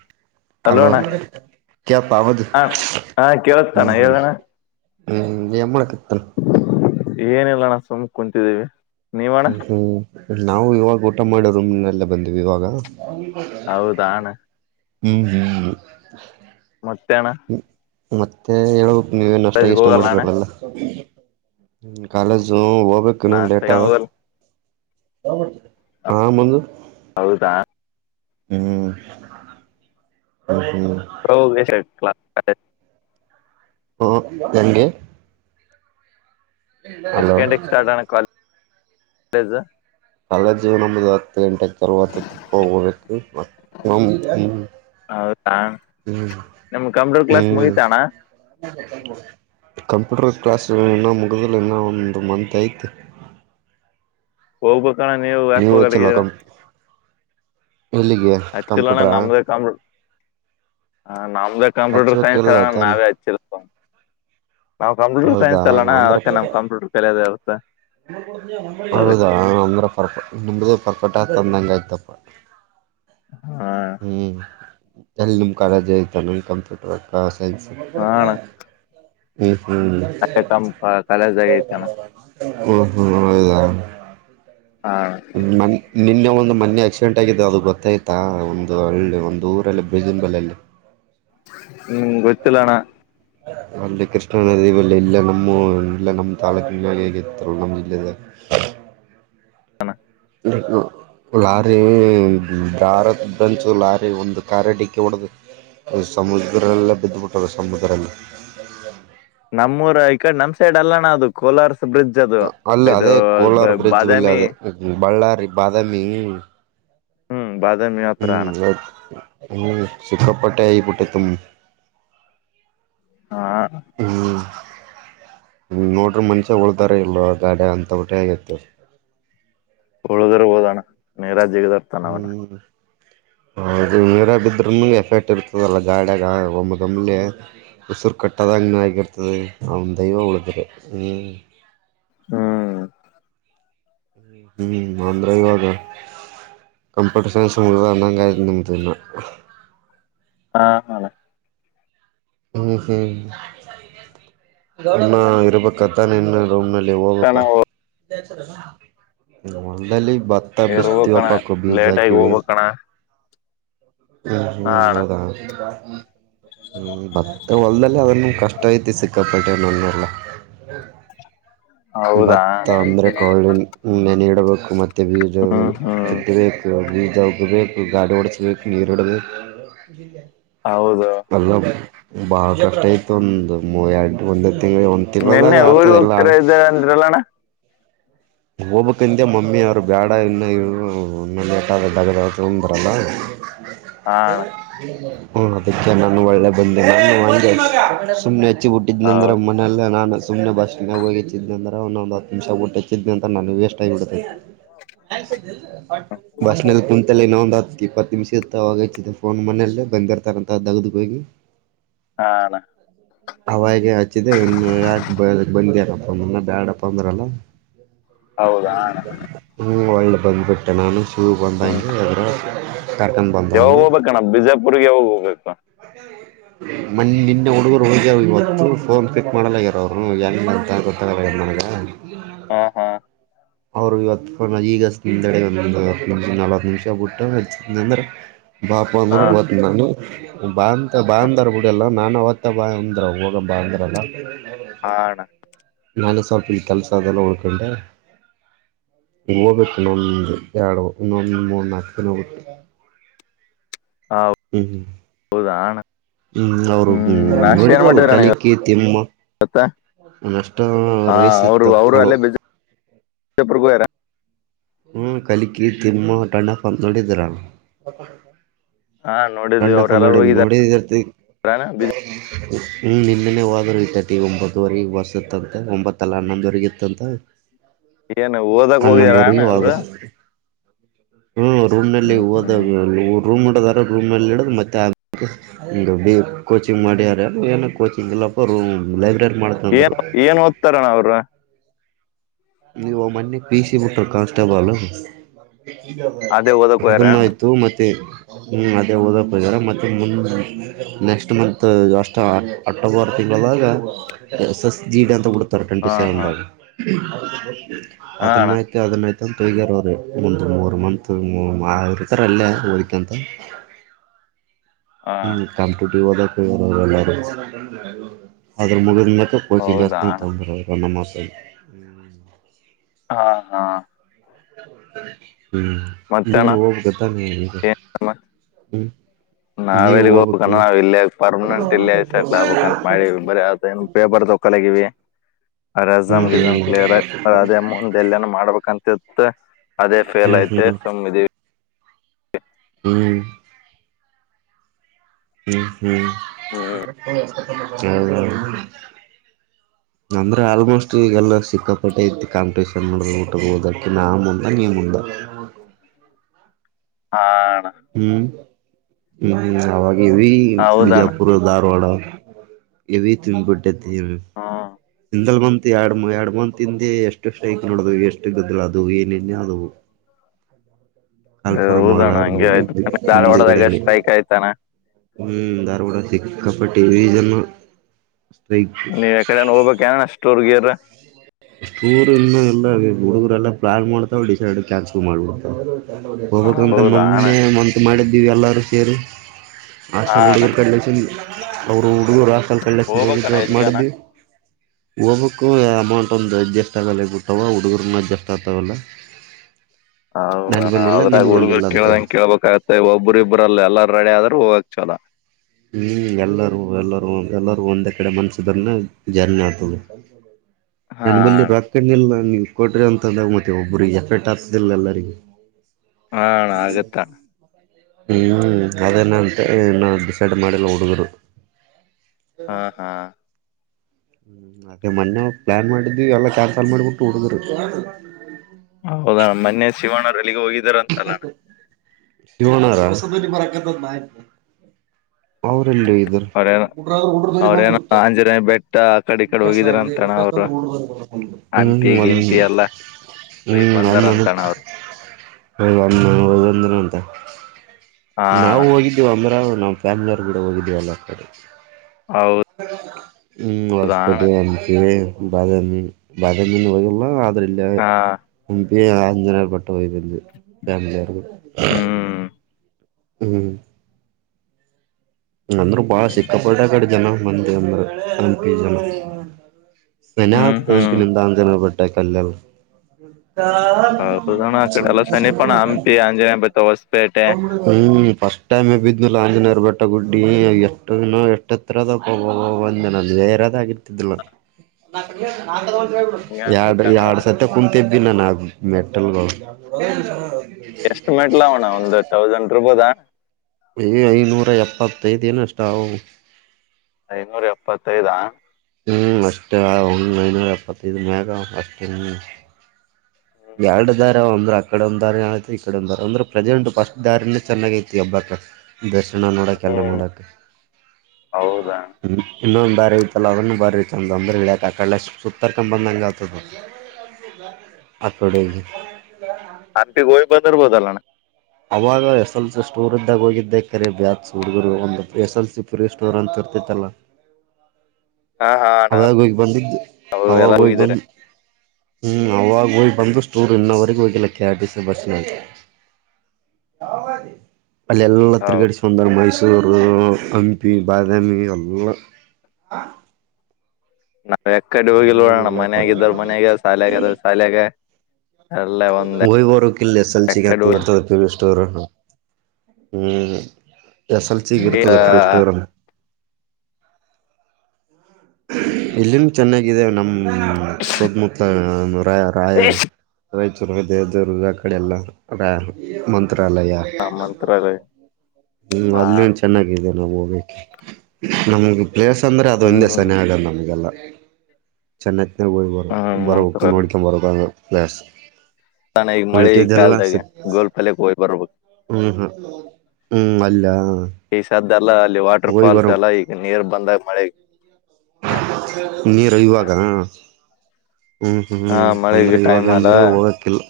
[inaudible] Hello ಹಲೋಣ್ಣ ಕೇಳ್ತಾವದು ಹ ಹಾ ಕೇಳತಣ್ಣ ಹ್ಮ್ ಹ್ಮ್ ಹೇಳಣ್ಣ. ಹ್ಮ್ ಎಮಳ ಕತ್ತನ. ಏನೆಲ್ಲ ನಾ ಸುಮ್ ಕುಂತಿದ್ದೇವಿ. ಹ್ಮ್ ನಾವು ಇವಾಗ ಊಟ ಮಾಡೋರು ಮನ್ನಲ್ಲ ಬಂದಿವವಿ ಇವಾಗ. ಹೌದಣ್ಣ. ಹ್ಮ್ ಹ್ಮ್. ಮತ್ತೆ ಅಣ್ಣ. ಮತ್ತೆ ಹೇಳ್ಬೇಕು ನೀವೇನು ಅಷ್ಟಾಗಿ ಕಾಲೇಜ್ಗೆ ಇಷ್ಟ ಹೋಗಲ್ಲ ಅಣ್ಣ ಮಾಡಿರಲ್ಲಲ್ಲ ಕಾಲೇಜು. ನಾವು ಹೋಗ್ಬೇಕು ನಾ ಕಣೋ ಲೇಟದ. ಹೋಗಲ್ಲ ಹಾ ಮಂದು. ಹೌದಾ. ಹ್ಮ್. ಹ್ಮ್ ಹ್ಮ್ಮ್. [unintelligible] ಹ್ಮ ನಂಗೆ. ಎಷ್ಟ್ ಗಂಟೆಗೆ ಸ್ಟಾರ್ಟ್ ಅಣ್ಣ ಕಾಲೇ [inaudible] ಕಾಲೇಜು. ಅಲ್ವಾ ಜೀವನ ನಮ್ದ್. ಹತ್ತು ಗಂಟೆಗೆ ತರ್ವತ ಹೋಗಬೇಕು ಮತ್ತ್ ನಮ್ದ್. [unintelligible] ಹಾ ನಿಮ್ ಕಂಪ್ಯೂಟರ್ ಕ್ಲಾಸ್ ಹ್ಮ್ ಮುಗಿತಾಣ್ಣ. ಕಂಪ್ಯೂಟರ್ ಕ್ಲಾಸ್ ಇನ್ನೂ ಮುಗಿದಲು ಇನ್ನ ಒಂದು ಮಂತ್ ಏತೇ. ಹೌಬೆಕಣ್ಣ ನೀವು ಯಾಕ್ ಹೋಗಡಿದಿರಾ. ಕಂ ಎಲ್ಲಿಗೆ ಹಚ್ಚಿಲ್ಲಣ್ಣ ಕಂಪ್ಯೂಟ್ರರ. ನಮ್ದೇ ಕಂಪ್ಯೂಟರ್ ನಮ್ದೇ ಕಂಪ್ಯೂಟರ್ ಹಚ್ಬೇಕಿಲ್ಲ ಸೈನ್ಸ್ರಣ ತಾನೆ ನಾವೇ ಹಚ್ಚಿರ್. ನಾವು ಕಂಪ್ಯೂಟರ್ ಹೌದಾ ಸೈನ್ಸ್ ಅಲ್ಲಣ ಅಂದ್ರ ಅದಕ್ಕೆ ನಮ್ದ್ ಕಂಪ್ಯೂಟರ್ ಕಲಿಯೋದೆ ಇರುತ್ತೆ. ಹೌದಾ ಅದಕ್ಕಣ ಅಂದ್ರೆ ಫರ್ಕ್. ನಮ್ದ ಪರ್ಫೆಕ್ಟ್ ಆಗ್ತಂದಂಗಯ್ತಪ್ಪ ಹಾ [inaudible] ಹ್ಮ್. ಎಲ್ಲಿ ನಿಮ್ ಕಾಲೇಜ್ ಐ್ತ ನನ್ ಕಂಪ್ಯೂಟರ್ ಅಕ್ಕ ಸೈನ್ಸ್ ಹಾ ಅಣ್ಣ ಹ್ಮ ಹ್ಮ್ ಹ ಅದೇ ಕಮ್ ಕಾಲೇಜ್ ಆಗೈತಣ್ಣ ಹ್ಮ ಹೌೌದಾ ಹಾ ನಿನ್ನೆ ಒ ಒಂದು ಮನೆೆ ಆಕ್ಸಿಡೆಂಟ್ ಆಗಿದೆ ಅದು ಗೊತ್ತಾಯ್ತಾ ಒಂದು ಹಳ್ಳಿ ಒಂದು ಊರಲ್ಲಿ ಬಜಂಬಲ್ಲ್ಲಿ ಹ್ಮ್ ಗತ್ತಲಣ ಅಲ್ಲಿ ಕೃಷ್ಣಾ ನದಿವಲ್ಲ ಇಲ್ಲ ನಮ್ಮ ಇಲ್ಲ ನಮ್ಮ್ ತಾಲೂಕಿನಿಂದ ಹೇಗಿತ್ತಲ್ಲ ನಮ್ಮ್ ಜಿಲ್ಲೆದಾಗ ಚಲ ಇ ಲಾರಿ ದಾರದ ಬಂಂತು ಲಾರಿ ಒಂದು ಕ ಡಿಕ್ಕಿ ಹೊಡ್ದ ಇ ಸಮುದ್ರಲ್ಲೇ ಬಿದ್ದುಬಿಟ್ಟರು ಸಮುದ್ರದಲ್ಲಿ ನಮ್ಮೂರ ಈ ಕಡೆ ನಮ್ ಸೈಡ್ ಅಲ್ಲಣ ಅದು ಕೋಲಾರ ಅಲ್ಲ ಅದೇ ಕೋಲಾರ ಬ್ರಿಡ್ಜ್ ಬಲ್ಲಿ ಬಾದಾಮಿ ಅದೇ ಬಳ್ಳಾರಿ ಬಾದಾಮಿ ಹ್ಮ್ ಬಾಾದಾಮ್ಯ ಮಾ ಅತ್ರಣ ಸುಖಪಟ್ಟ ಈ ಪುಟ್ಟಿ ತು ಹಾ ನೋಡ್ರಿ ಮನ್ಷ್ಯ ಉಳ್ದಾರ ಇಲ್ವ ಗಾಡಿ ಅಂತ ಬಿಿಟ್ಟೆ ಆಗಿತ್ತು ಹಳಿದರು ಹಓದೋಣ ನೇರಾಜ್ಯಗದರ್ತಾನ ಅವಣ ನೀರ ಬಿದ್ರ ಮೇಲೆ ಎಫೆಕ್ಟ್ ಇರ್ತದಲ್ಲ ಗಾಡಿಯಾಗ ಒಮ್ಮ ಉಸಿರು ಕಟ್ಟದ ತಂಗ ಆಗಿರ್ತದೆ ಅವ್ನ್ ದೈವ ಉಳಿದ್ರೆ ಹ್ಮ್ ಹ್ಮ್ ಹ್ಮ್ ಆಂಧ್ರಾಯಬಾದ ಕಂಪ್ಯೂಟರ್ ಸೈನ್ಸ್ ಮೂ ಅಂದಂಗ ಆಯ್ತು ನಿಮ್ದ ಇನ್ನು ಹಾ ಹ ಹ್ಮ್ ಹ್ಮ್ ಅನ್ನ ಇರ್ಬೇಕತ ನಿ ಇನ್ ಓಮೆಲೆ ಕಣ ಹೋಗ್ಬೇಕ ಬತ ಇರ್ಬೇಕಣ ಬಸ್ತಿಯಪಾಕ ಲೇಟ್ ಆಗಿ ಭೀಜಾಕ್ಕೆವೇ ಹೋಗ್ಬೇಕಣ ಹಾ ಅಣ್ಣ ಹಲ್ಲಾ ಹ್ಮ ಹೊಲ್ದಲ್ಲಿ ಅದನ್ನು ಕಷ್ಟ ಐತಿ ಸಿಕ್ಕಾಪಟ್ಟೇವ ನನ್ನಲ್ಲ ಹೌದಾ ಭತ್ತ ಅಂದ್ರೆ ಕಳಿಣ ನೆನ ಇಡ್ಬೇಕು ಮತ್ತುತ್ತೆ ಬೀದ ಹ್ಮ್ ಹ್ಮ್ ಚಿುತ್ತಬೇಕು ಬೀಜದ ಹಗಬೇಕು ಗಾಡು ಉಡಚ ನೀರುಡದು ಹೌದು ಅ ಬಹಳ ಕಷ್ಟ ಆಯತ ಒಂದು ಮೂ ಎರಂಟ ಒಂದ ತಿಿ ಒಂದ್ ನಿನ್ನೆ ತಿನ್ಳದಾಗ ಊರ್ ಆತದೆ ಎಲ್ಲ ಹೋಗ್ತಾರ ಇದ್ದಾರ ಅಂದ್ರಲ್ಲಣ್ಣ ಹೋಗ್ಕ್ಿಂದೆ ಮಮ್ಮಿ ಅವ್ರು ಬೇಡ ಇನ್ನ ಇರು ಇ ಲೇಾದ ಡಗದ ತಂದ ಬರಲ್ಲ ಹಾ ಸ ಅಣ್ಣ ಹ್ಮ ಅದಕ್ಕೆ ನಾನು ಒಳ್ಳೆ ಬಂದೆ ನಾನು ಸುಮಮ್ಮನೆ ಹಚ್ಚಿಬುಟ್ಟಿದ್ನಂದ್ರೆ ಹೌದು ಮನೆಯಲ್ಲ ನಾನು ಸುಮ್ಮನೆ ಬಸ್ ಹೋಗಿಚ್ಚಿದ್ದೆಂದ ಒಂದಂದು ಹತ್ತು ನಿಮಷ ಟ್ಟೆಚ್ಚಿದ್ದೆ ಅಂತ ನು ವೇಸ್ ಟೈ್ ಇಡತೈ ಬಸ್ನಲ್ಲಿ ಕುಂತಲ್ಲ ಇನ್ನೊ ಒಂದುತ್ ಇಪ್ಪತ್ತು ನಿಮಿಷ ಇರ್ತ್ತ ಅವಾಗಚ್ಚಿದ್ದ ಫೋನ್ ಮನಲ್ಲೇ ಬಂದಿರ್ತಾರಂತ ದಗ್ದಕ್ ಹೋಗಿ ಹಣ ಅವಾಗ ಹಚ್ಚಿದ್ದ ಇನ್ನು ಯಾಕೆ ಬ ಬಂದ್ಯನಪ್ಪ ನನ್ನ ಬ್ಯಾಡಪ್ಪ ಅಂದ್ರಲ್ಲ ಹೌದಾ ಅಣ್ಣ ಹ್ಮ ಒಳ್ಳೆ ಬಂದ್ಬಿಟ್ಟೆ ನಾನು ಶೂ ಹ್ಮ್ ಬಂದಂಗೆ ಅದ್ರ ಯಾವಾಗ ಹೋಗಬೇಕಣ್ಣ ಬಿಜಾಪುರ್ಗೆ ಯಾವಾಗ ಹೋಗ್ಬೇಕ ಮ ನಿನ್ನೆ ಹುಡುಗರು ಹಗ್ಯರು ಇವತ್ತು ಫೋನ್ ಫಿಕ್ ಮಾಡಲ್ಲಗರ ಅವರು ಏನು ಮಾಡಂತ ಗೊತ್ತಾಗ ನನಗೆ ಹಾ ಹಾ ಅವ್ರು ಇವತ್ತು ಈಗ ನಿೆಡೆ ಒಂದಂದು ನಿಮ ನಾಲ್ಕ ನಿಮಿಷ ಬಿಟ್ಟುಚ್ಚ ಅಂದ್ರ ಬಾಪ ಅ ಹಾ ಮ ಬತ್ ನ ಬಾಂತ ಬಾಂದಾರ ಬಿಡಿಲ್ಲ ನಾನ ಅವವತ್ತ ಬಾ ಅಂದ್ರ ಹೋಗ ಬಾಂದ್ರಲ್ಲ ಹಾ ಅಣ್ಣ ನಾಲ್ ಸಾವಪ ತಲ್ಸ ಅದೆಲ್ಲ ಉಳ್ಕೊಂಡೆ ಹೋಗಬೇಕನೊಂದ ಎರಡು ಇನ್ನೊಂದ್ ಮೂರ್ ನಾಲ್ಕು ಕಿಲೋಮಿಟರ್ ಹ ಹ ಹೌದಾ ಅಣ್ಣ [unintelligible] ಹ್ಮ್ ಅವರು ಹ್ಮ್ ನಾಷ್ಟ ಏನ್ ನಡ್ತಲ್ಲ ಮಾಡಿದ್ರ ಅಣ್ಣ ಕಲಿಕೆ ತಿಮ್ಮ ಇವತ್ತ ನಾಷ್ಟಾ ಹಾ ರೈಸ್ ಇತ್ತ ಅವ್ರು ಅವರು ಪಲಾವ ಅಲ್ಲೇ [unintelligible] ಹ್ಮ್ ಕಲಿಕಿ ತಿಮ್ಮ ಟ್ಣಪ ಅಂತ ನೋಡಿದೀರಲ್ ಹಾ ನೋಡಿದ್ವಿ ಟಂಡಪ್ಪ ಅವ್ರೆಲ್ಲಾರು ನೋಡಿ ಹೋಗಿದಾರಣ ನೋಡಿರ್ತಿ ಬಿಜಾ ಹ್ಮ್ ನಿನ್ನೆನೆ ಹೋದ್ರು ಇಐತಟ ಒಂಬತ್ತವರೆಗ ಬಸ್ ಇತ್ತಂತ ಒಂಬತ್ತಲ್ಲ ಹನ್ನೊಂದವರೆಗಿ ಇತ್ತಂತ ಏನು ಓದಕ್ ಹೋಗಿರಾ [unintelligible] ಹ್ಮ ರೂಮ್ ನಲ್ಲಿ ಹ್ಮ್ ಓದ ಹ್ಮ್ ರೂಮ್ ಹಿಡಿದಾರು ರೂಮ್ನಲ್ಲಿ ಇಡ ಮತ್ತೆ ಆ ಕೋಚಿಂಗ್ ಮಾಡಾರೆ ಏನ ಕೋಚಿಂಗ್ ಇಲ್ಲಪ್ಪೂ ಲೈಬ್ರರಿ ಏನ್ ಮಾಡ್ತಂದ್ರು ಏನ್ ಓದ್ತಾರಣ ಅವ್ರು ನೀವು ಮೋನ್ನ ಪೀ ಸಿ ಬುಟ್ಟರ್ ಕಾನ್ಸ್ಟೇಬಲ್ ಅದೇ ಓದಕ್ ಹೋಗ್ಯಾರ ಅದನ್ನ ಅಣ್ಣ ಆಯ್ತು ಮತ್ತೆ ಹ್ಮ್ ಅದೇ ಓದಕ್ ಹಾರೆ ಮತ್ತೆ ಮುಂದ ನೆಕಸ್ಟ ಮಂತ್ ಅಷ್ಟ ಅಕ್ಟೋಬರ್ ದಾಗ ಸ ಜೀಡ ಅಂತ ಬಿಡ ವೆಟಿ ಹಾ ಸೆವೆನ್ ಹಾ ಹಾ ಅದನ್ ಅಣ್ಣ ಹಾಕಿ ಅದನ್ ಹಾಕಿ ಹಗ್ಯಾರ ಅವೀ ಮುಂದ ಮೂರ್ ಮಂತ್ ಇತಾರ ಅಲ್ಲೇ ಓದ್ಕಂತ ಹಾ ಅಣ್ಣ. ಹ್ಮ್ ಕಾಂಪಿಟೂಟಿವ್ ಓದಕ್ ಹೋಗಿರಾ ಎಲ್ಲ ಅದ್ರ ಮುಗಿದ ಮ್ಯಾಲ ಕೋಚಿಂಗ್ ಹೌದಾ ಅಣ್ಣ ಕ್ಲಾಸ್ [unintelligible] ಹಾ ಹಾ [inaudible] ಹ್ಮ್ ಮತ್ತೆ ನೀ ಅಣ್ಣ ಹೋಗಬೇಕ ತಾನೇಗ ಹ್ಮ ನಾವ ಎಲ್ಲಿಗ್ ಹೋಗ್ಬೇಕಂದ ನಾವ್ ಇಲ್ಲಿಯ ಪರ್ಮನೆಂಟ್ ಇಲ್ಲಿಯ ಹ್ಮ್ ಹ್ಮ್ ಸೆಟ್ ಆಗ್ಬೇಕಂತ ಮಾಡಿ ಹ್ಮ್ ಬರಿ ಪೇಪರ್ ಲೋಕಲ್ ಆಗಿವೆ ಅಜಮ್ ಗಿಜಮ ಕ್ಲ ಅದೇ ಮುಂದ ಎಲ್ಲನ ಮಾಡ್ಬೇಕಂತಿತ್ ಅದೇ ಫೇಲ್ ಹ್ಮ್ ಆತ್ ಸಮ್ಮ ಇದಿವಿ ಹ್ಮ ಹ್ಮ್ ಹ್ಮ್ ಹ್ಮ್ ಹ್ಮ [unintelligible] ಹ ನಂದ್ರೆ ಆಲ್ಮೋಸ್ಟ್ ಈಗೆಲ್ಲ ಸಿಕ್ಕಾಪಟ್ಟೆ ಐತಿ ಕಾಂಪಿಟೇಷನ್ ಮಾಡ ಊಟ ಓದಕ್ಕೆ ನಾ ಮುಂದ ನೀ ಮುಂದೆ ಹ ಹಾ ಹ್ಮ್ ಹ್ಮ್ ಆಗ ಇ ಹೌದಣ್ಣ ಬಿಜಾಪುರ, ದಾರವಾಡ ಎ ತು ಬಟ್ಟೆತಿ ಹ್ಮ್ ಎರಡು ಎರಡು ಮಂತಿದ ಎಷ್ಟು ಸ್ಟ್ರೈಕ್ ಎಷ್ಟು ಗದ್ದಲ್ಲ ಆದು ಏನನ್ ಆದವು ಅಲ್ಪರ ಹೌದಣ್ಣ ಮೌಲಾರ ಹಂಗೆ ಆಯ್ತು ಮುಂದು ಧಾರವಾಡದಾಗ ಕಡೆಯಲ್ಲಿ ಸ್ಟ್ರೈಕ್ ಆಯ್ತಣ್ಣ ಹ್ಮ ದಾರವಾಡ ಸಿಕ್ಕಪ್ಪ [unintelligible] ನೀವ್ ಎಕಡನ್ ಹೋಗ್ಬೇಕಕ್ ಏ ಸ್ಟೋರ್ ಗಿರ್ ಟೂರ್ ಇನ್ನು ಎಲ್ಲ ಹುಡುಗರೆ ಎಲ್ಲಾ ಪ್ಲಾನ್ ಮಾಡ್ತಾವ ಡಿಸೈಡ್ ಕ್ಯಾನ್ಸಲ್ ಮಾಡಿಬಿಡ್ತಾವ ಹೋಗ್ಕ್ಂತ ಹೌದಾ ಅಣ್ಣ ಮೊನ್ನೆ ಮಂತು ಮಾಡಿದ್ದೀವಿ ಎಲ್ಲರೂ ಸೇರಿ [unintelligible] [inaudible] ಹಾ ಅಣ್ಣ ರಾಕಲ್ ಕ ಹೋಗ ದೋ ಹೋಗ್ಬೇಕಣ್ಣ ಎಲ್ಲಿಗಣ ಮಾಡಿದ್ವಿ ಹೋಗಬಕ್ಕು ಅಮೌಂಟ್ ಒಂದು ಅಡ್ಜಸ್ಟ್ ಆಗಲ್ಲ ಬಿಟ್ಟವ ಹುಡುಗರ್ನ ಅಡ್ಜಸ್ಟ್ ಆಗ್ತವಲ್ಲ ಹೌಣದ್ರಾಗ ಹುಡುಗ ಅಂತ ಕೇಳಂಗ ಕೇಳ್ಬೇಕಾಗತ್ತೆ ಒಬ್ಬ್ರ ಇಬ್ಬ್ರಲ್ಲ ಎಲ್ಲಾರ ರೆಡಿ ಆದ್ರೆ ಹೋಗಕ ಚಲೋ ಹ್ಮ್ ಎಲ್ಲಾರೂ ಎಲ್ಲರೂ ಎಲ್ಲರೂ ಒಂದೇ ಕಡೆ ಮನ್ಸಿದ್ರನ ಜರ್ನಿ ಆಗ್ತದೆ ಹಾ ದನ ಬಲ್ಲಿ ಅಣ್ಣ ರಾಕ್ ಕಣ್ಣ ಎಲ್ಲ ನಿ ಕೊಟ್ರಿ ಅಂತೂ ಮತ್ತೆ ಒಬ್ಬ್ರಿಗೆ ಎಫೆಕ್ಟ್ ಆಗ್ತದಿಲ್ಲ ಎಲ್ಲರಿಗೆ ಹಾ ಅಣ್ಣ ಆಗತ್ತ ಅಣ್ಣ ಹ್ಮ ಅದೇನಂತೆ ಇನ್ನು ಡಿಸೈಡ್ ಮಾಡಿಲ್ಲ ಹುಡುಗ್ರು ಹಾ ಹಾ ಹ್ಮ ಅದೇ ಮೊನ್ನೆ ಪ್ಲಾನ್ ಮಾಡಿದ್ದ್ವಿ ಎಲ್ಲಾ ಕ್ಯಾನ್ಸಲ್ ಮಾಡಿಬಿಟ್ಟು ಹುಡುಗರು ಹೌದಣ್ಣ ಮೊನ್ನೆ ಶಿವಣರು ಎಲ್ಲಿಗೋ ಹೋಗಿದಾರ ಅಂತಲ್ಲಣ್ಣ ಇವನ್ಯಾರು [unintelligible] ಹ ಅವ್ರೇನ ಅವ್ರೇನ ಆಂಜನೇಯ ಬೆಟ್ಟ ಆ ಕಡೆ ಈ ಕಡೆ ಹೋಗಿದರ ಅಂತಣ್ಣ ಅವರು ಹ್ಮ್ ಹ್ಮ್ ಹೋಗಿ ಬಂದಾರ ಹ್ಮ್ ಅಂತಣ ಅವ್ರು [unintelligible] ಹದಂದ ಅಂತ ಹಾ ಅಣ್ಣ ನಾವು ಹೋಗಿದ್ದ್ವಿ ಅಮರಾವತಿ ನಮ್ಮ ಫ್ಯಾಮಿಲಿ ಅವ್ರ ಕೂಡ ಹೋಗಿದ್ದೀವಿ ಎಲ್ಲಾ ಕಡೆ ಹೌದಾ ಹ್ಮ್ ಅಣ್ಣ ಹೊಸ್ಪೇಟೆ ಅಂತೇ ಬದಾಮೀ ಬದಾಮೀನ್ ಹೋಗಿಲ್ಲ ಆದರ ಇಲ್ಲ ಹಾ ಹಂಪಿ ಆಂಜನೇಯ ಬೆಟ್ಟ [unintelligible] ಫ್ಯಾಮಿಲಿ [unintelligible] ಹ್ಮ್ ಹ್ಮ್ ಅಂದ್ರು ಬಾಳ ಸಿಕ್ಕಾಪಟ್ಟ ಕಡೆ ಜನ ಮಂದಿ ಅಂದ್ರಂಪಿ ಜನ ನೆನ್ನೆ ಹ್ಮ್ ಅತ್ತ ಹ್ಮ್ ಎಂತಾವ ಪಟ್ಟೆ ಕಲ್ಲಲ್ ಹೌದಣ್ಣ ಆ ಕಡೆ ಎಲ್ಲ ಸಮೀಪಣ ಹಂಪಿ ಆಂಜನೇಯ ಬೆಟ್ಟ ಹೊಸಪೇಟೆ ಹ್ಮ್ ಟೈಮ್ ಬಿದ್ನು ಲ ಆಂಜನೇಯರ್ ಬೆಟ್ಟ ಗುಡ್ಡಿ ಎಷ್ಟು ಎಷ್ಟ ಹತ್ರದಬ ಬಂದ ನ ಅಲ್ಲೇ ಇರದ್ ಆಗಿರ್ತಿದಿಲ್ಲ ಹಂಗ ಎರಡ್ ಅನ್ಸುತ್ತಣ್ಣ ಎರಡ್ ಅದು ಸತಿ ಕುಂತಿದ್ನಿ ದು ನಾನ ಮೆಟ್ಟಲ್ಗಳು ಎಷ್ಟ ಮೆಟ್ಲು ಅವಣ ಒಂದು ತೌಸಂಡ್ ಇರುಬೋದಾ ಏ್ ಐನೂರ ಎಪ್ಪತ್ತೈದ ಏನಷ್ಟ ಅವೇ ಅವು ಐನೂರ ಎಪ್ಪತ್ತೈದಾ ಹ್ಮ್ ಅಷ್ಟೇ ಒಂದು ಐನೂರ ಎಪ್ಪತ್ತೈದು್ ಮ್ಯಾಗ ಅವೇ ಎರಡ್ ದಾರ ಅಂದ್ರೆ ಅಕಡೆ ಒಂದ ದಾರಿಐತಿ ಈಕಡೆ ಒಂದ ದಾರ ಅಂದ್ರೆ ಪ್ರೆಸೆಂಟ್ ಫಸ್ಟ್ ಇಂದ ಚೆನ್ನಾಗ ಐತಿ ದರ್ಶನ ನೋಡಕೆಲ್ಲ ಹ್ಮ್ ನೋಡಾಕ ಹೌದಾ ಹ್ಮ ಇನ್ನೊಂದು ಬಾರಿ ಐತಲ್ಲ ಅದನ್ನು ಬಾರಿ ಐತ ಅಂತಂದ್ರೆ ಲೆಕ್ಕಾಕಾಳ ಎಷ್ಟು ಸುತ್ತರ್ಕೊಂಬಂದ ಹಂಗೆ ಆತದೇ ಆಕಡೇ ಅಂಗಡಿ ಹೋಗಿ ಬಂದಿರ್ಬೋದಲ್ಲಣ್ಣ ಅವಾಗ ಎಸ್ ಎಲ್ ಸಿ ಸ್ಟೋರ್ ಇದ್ದಾಗ ಹೋಗಿದ್ದೆ ಕರೆ ಬ್ಯಾಸ್ ಹುಡುಗರು ಒಂದು S L C pre store ಅಂತ ತಲ್ಲ ಹ ಅವಾಗ ಹೋಗ್ ಬಂದಿದ್ದು ಅವ್ರು ಅವಾಗ ಎಲ್ಲ ಹೋಗ್ ಹೋಗಿದಾರೆ ಬಂದ್ ಹ್ಮ್ ಅವಾಗ ಹೋಗ್ ಬಂದ ಸ್ಟೂರ್ ಇನ್ನವರೆಗ ಹೋಗಿಲ್ಲ K R T C bus ನಾಗ ಅಲ್ಲಿ ಎಲ್ಲ ಹೌದು ತಿರುಗಾಡಿ [unintelligible] ಮಹಷೂ ಚೂರು ಹಂಪಿ ಬಾದಾಮಿ ಎಲ್ಲಾ ನಾವ್ ಏತ್ಕಡೆ ಪಟ್ಟ ಹೋಗಿಲಲ್ಲಣ್ಣಮನ್ಯಾಗಿದ್ದ್ರ ಮನ್ಯಾಗ ಶಾಲೆಗಿದ್ದವರು ಶಾಲೆಯಾಗೆ ಹೋಗಿ ಬರುಕಲ್ಲ ಎಸೆಸೆಲ್ಸಿ ಎಕ್ಕಡ ಕುರ್ತದೆ [unintelligible] ಹ್ಮ ಎಸ್ ಎಲ್ ಸಿ ಗೆ ಇರ್ತದೆ [unintelligible] ಇಲ್ಲಿನ್ ಚೆನ್ನಾಗಿದೆ ನಮ ಹ್ಮ ಸುತ್ತಮುತ್ತ ರ ರಾಯರು [unintelligible] ಕಡೆ ಎಲ್ಲ ಮಂತ್ರಾಲಯ ಹ ಮಂತ್ರಾಲಯ ಹ್ಮ ಅಲ್ಲಿಯೂ ಚೆನ್ನಾಗಿದೆ ನಾವ ಹೋಗ್ಬೇಕ ನಮಗೆ ಪ್ಲೇಸ್ ಅಂದ್ರೆ ಅದು ಹ್ಮ್ ಒಂದೆ ಹ್ಮ್ ಆ ನಮಗೆಲ್ಲ ಚೆನ್ನೈತನ ಹೋಗಿ ಬರ ಹ್ಮ್ ಬರಬೇಕು ಮಂತ್ರಾಲಯ ನೋಡ್ಕೊ ಬರ ಸ್ ತಾನ ಈಗ ಮಳೆ ಈಗ ಕಲ್ದಾಗೆ ಗೋಲ್ ಕಾಲಕ್ಕೆ ಹೋಗ್ ಬರ್ಬೇಕು ಹ್ಮ್ ಹ್ಮ ಹ್ಮ್ ಅಲ್ಲ ಈಗ ಸದ್ದ ಎಲ್ಲ ಅಲ್ಲಿ ಹೋಗಿ ವಾಟರ್ಫಾಲ್ಸ್ ಎಲ್ಲ ಬರಬೇಕು ಈಗ ನೀರ್ ಬಂದಾಗ ಮಳೆ ನೀರು ಇವಾಗ ಹ್ಮ್ ಹ್ಮ್ ಹ ಹ್ಮ್ ಅಂದ್ರೆ ಮಳೆಗೆ ಟೈಮ್ ಅಲ್ಲ ಇವಾಗಂದ್ರೆ ಹೋಗಕಿಲ್ಲ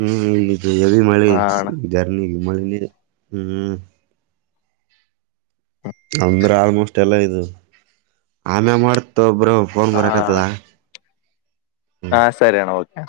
ಹ್ಮ್ ಯವಿ ಮಳೆ ಹಾ ಅಣ್ಣ ಜರ್ನಿ ಮಳೆ ಹ್ಮ್ ಅಂದ್ರೆ ಆಲ್ಮೋಸ್ಟ್ ಎಲ್ಲಾ ಇದು ಆಮೇಲ್ ಮಾಡ್ತೀನಿ ತ ಬ್ರೋ ಫೋನ್ ಹಾ ಅಣ್ಣ ಬರಕ್ಕತದಾ ಹಾ ಸರಿಯಣ್ಣ ಓಕೆ